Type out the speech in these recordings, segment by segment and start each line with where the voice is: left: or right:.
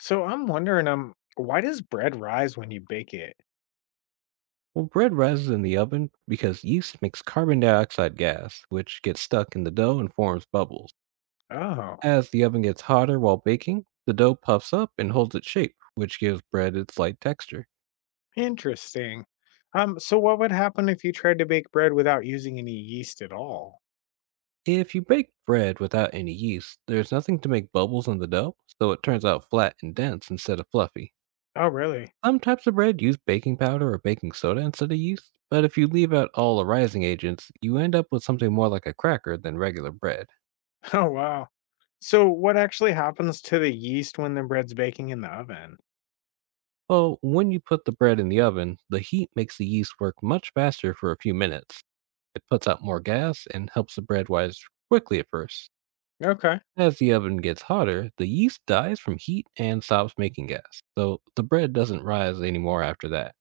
left: So I'm wondering, why does bread rise when you bake it?
right: Well, bread rises in the oven because yeast makes carbon dioxide gas, which gets stuck in the dough and forms bubbles.
left: Oh,
right: As the oven gets hotter while baking, the dough puffs up and holds its shape, which gives bread its light texture.
left: interesting. So what would happen if you tried to bake bread without using any yeast at all?
right: If you bake bread without any yeast, there's nothing to make bubbles in the dough, so it turns out flat and dense instead of fluffy.
left: Oh, really?
right: Some types of bread use baking powder or baking soda instead of yeast, but if you leave out all the rising agents, you end up with something more like a cracker than regular bread.
left: Oh, wow. So what actually happens to the yeast when the bread's baking in the oven?
right: Well, when you put the bread in the oven, the heat makes the yeast work much faster for a few minutes. It puts out more gas and helps the bread rise quickly at first.
left: Okay,
right: As the oven gets hotter, the yeast dies from heat and stops making gas, so the bread doesn't rise anymore after that.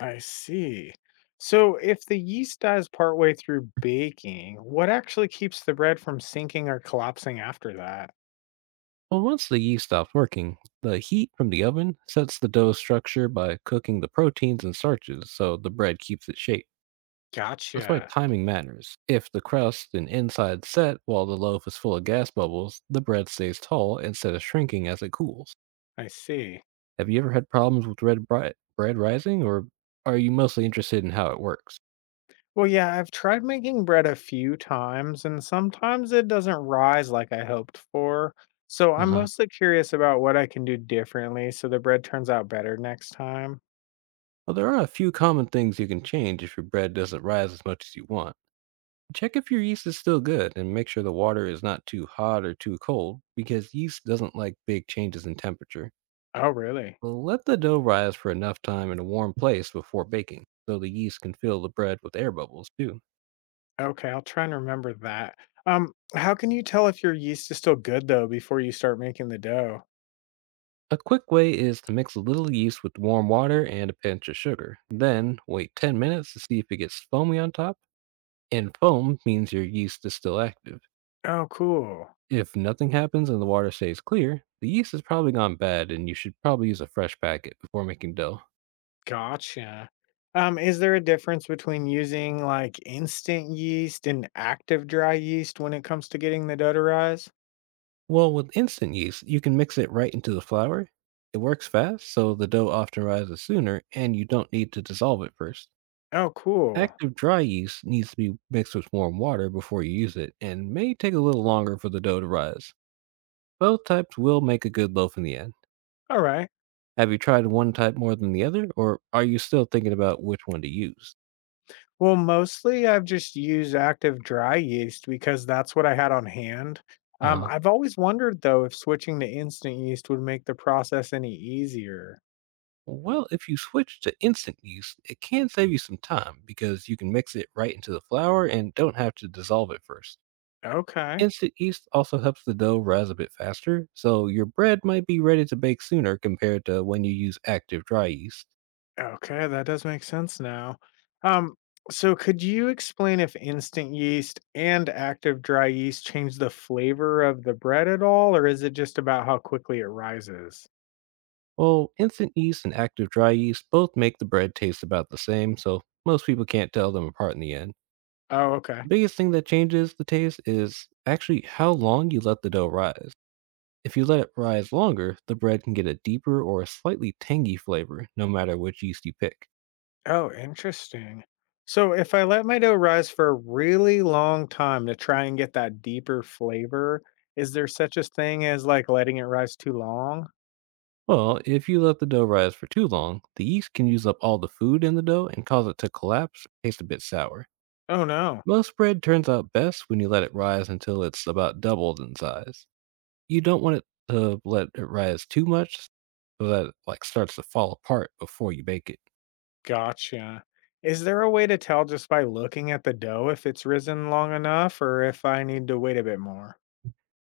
left: I see. So if the yeast dies partway through baking, what actually keeps the bread from sinking or collapsing after that?
right: Well, once the yeast stops working, the heat from the oven sets the dough structure by cooking the proteins and starches so the bread keeps its shape. That's why
left: Gotcha.
right: timing matters. If the crust and inside set while the loaf is full of gas bubbles, the bread stays tall instead of shrinking as it cools.
left: I see.
right: Have you ever had problems with bread rising, or are you mostly interested in how it works?
left: Well, yeah, I've tried making bread a few times, and sometimes it doesn't rise like I hoped for. So
right: Uh
left: I'm
right: huh.
left: mostly curious about what I can do differently so the bread turns out better next time.
right: Well, there are a few common things you can change if your bread doesn't rise as much as you want. Check if your yeast is still good and make sure the water is not too hot or too cold because yeast doesn't like big changes in temperature.
left: Oh, really?
right: Well, let the dough rise for enough time in a warm place before baking, so the yeast can fill the bread with air bubbles too.
left: Okay, I'll try and remember that. How can you tell if your yeast is still good though before you start making the dough?
right: A quick way is to mix a little yeast with warm water and a pinch of sugar. Then wait 10 minutes to see if it gets foamy on top, and foam means your yeast is still active.
left: Oh, cool.
right: If nothing happens and the water stays clear, the yeast has probably gone bad and you should probably use a fresh packet before making dough.
left: Gotcha. Is there a difference between using like instant yeast and active dry yeast when it comes to getting the dough to rise?
right: Well, with instant yeast, you can mix it right into the flour. It works fast, so the dough often rises sooner, and you don't need to dissolve it first.
left: Oh, cool.
right: Active dry yeast needs to be mixed with warm water before you use it, and may take a little longer for the dough to rise. Both types will make a good loaf in the end.
left: All right.
right: Have you tried one type more than the other, or are you still thinking about which one to use?
left: Well, mostly I've just used active dry yeast because that's what I had on hand.
right: Uh
left: Um,
right: huh.
left: I've always wondered though if switching to instant yeast would make the process any easier.
right: Well, if you switch to instant yeast, it can save you some time because you can mix it right into the flour and don't have to dissolve it first.
left: Okay.
right: Instant yeast also helps the dough rise a bit faster, so your bread might be ready to bake sooner compared to when you use active dry yeast.
left: Okay, that does make sense now. Um, so could you explain if instant yeast and active dry yeast change the flavor of the bread at all, or is it just about how quickly it rises?
right: Well, instant yeast and active dry yeast both make the bread taste about the same, so most people can't tell them apart in the end.
left: Oh, okay.
right: Biggest thing that changes the taste is actually how long you let the dough rise. If you let it rise longer, the bread can get a deeper or a slightly tangy flavor, no matter which yeast you pick.
left: Oh, interesting. So if I let my dough rise for a really long time to try and get that deeper flavor, is there such a thing as like letting it rise too long?
right: Well, if you let the dough rise for too long, the yeast can use up all the food in the dough and cause it to collapse, taste a bit sour.
left: Oh no.
right: Most bread turns out best when you let it rise until it's about doubled in size. You don't want it to let it rise too much so that it like starts to fall apart before you bake it.
left: Gotcha. Is there a way to tell just by looking at the dough if it's risen long enough or if I need to wait a bit more?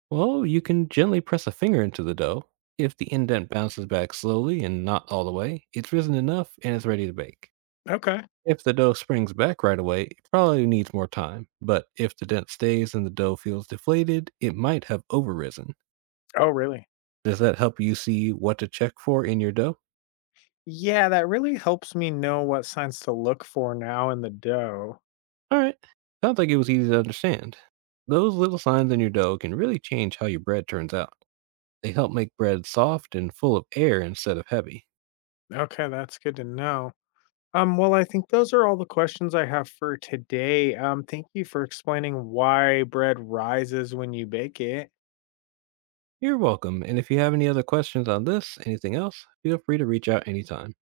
right: Well, you can gently press a finger into the dough. If the indent bounces back slowly and not all the way, it's risen enough and it's ready to bake.
left: Okay.
right: If the dough springs back right away, it probably needs more time. But if the dent stays and the dough feels deflated, it might have overrisen.
left: Oh, really?
right: Does that help you see what to check for in your dough?
left: Yeah, that really helps me know what signs to look for now in the dough.
right: All right. Sounds like it was easy to understand. Those little signs in your dough can really change how your bread turns out. They help make bread soft and full of air instead of heavy.
left: Okay, that's good to know. Well, I think those are all the questions I have for today. Thank you for explaining why bread rises when you bake it.
right: You're welcome. And if you have any other questions on this, anything else, feel free to reach out anytime.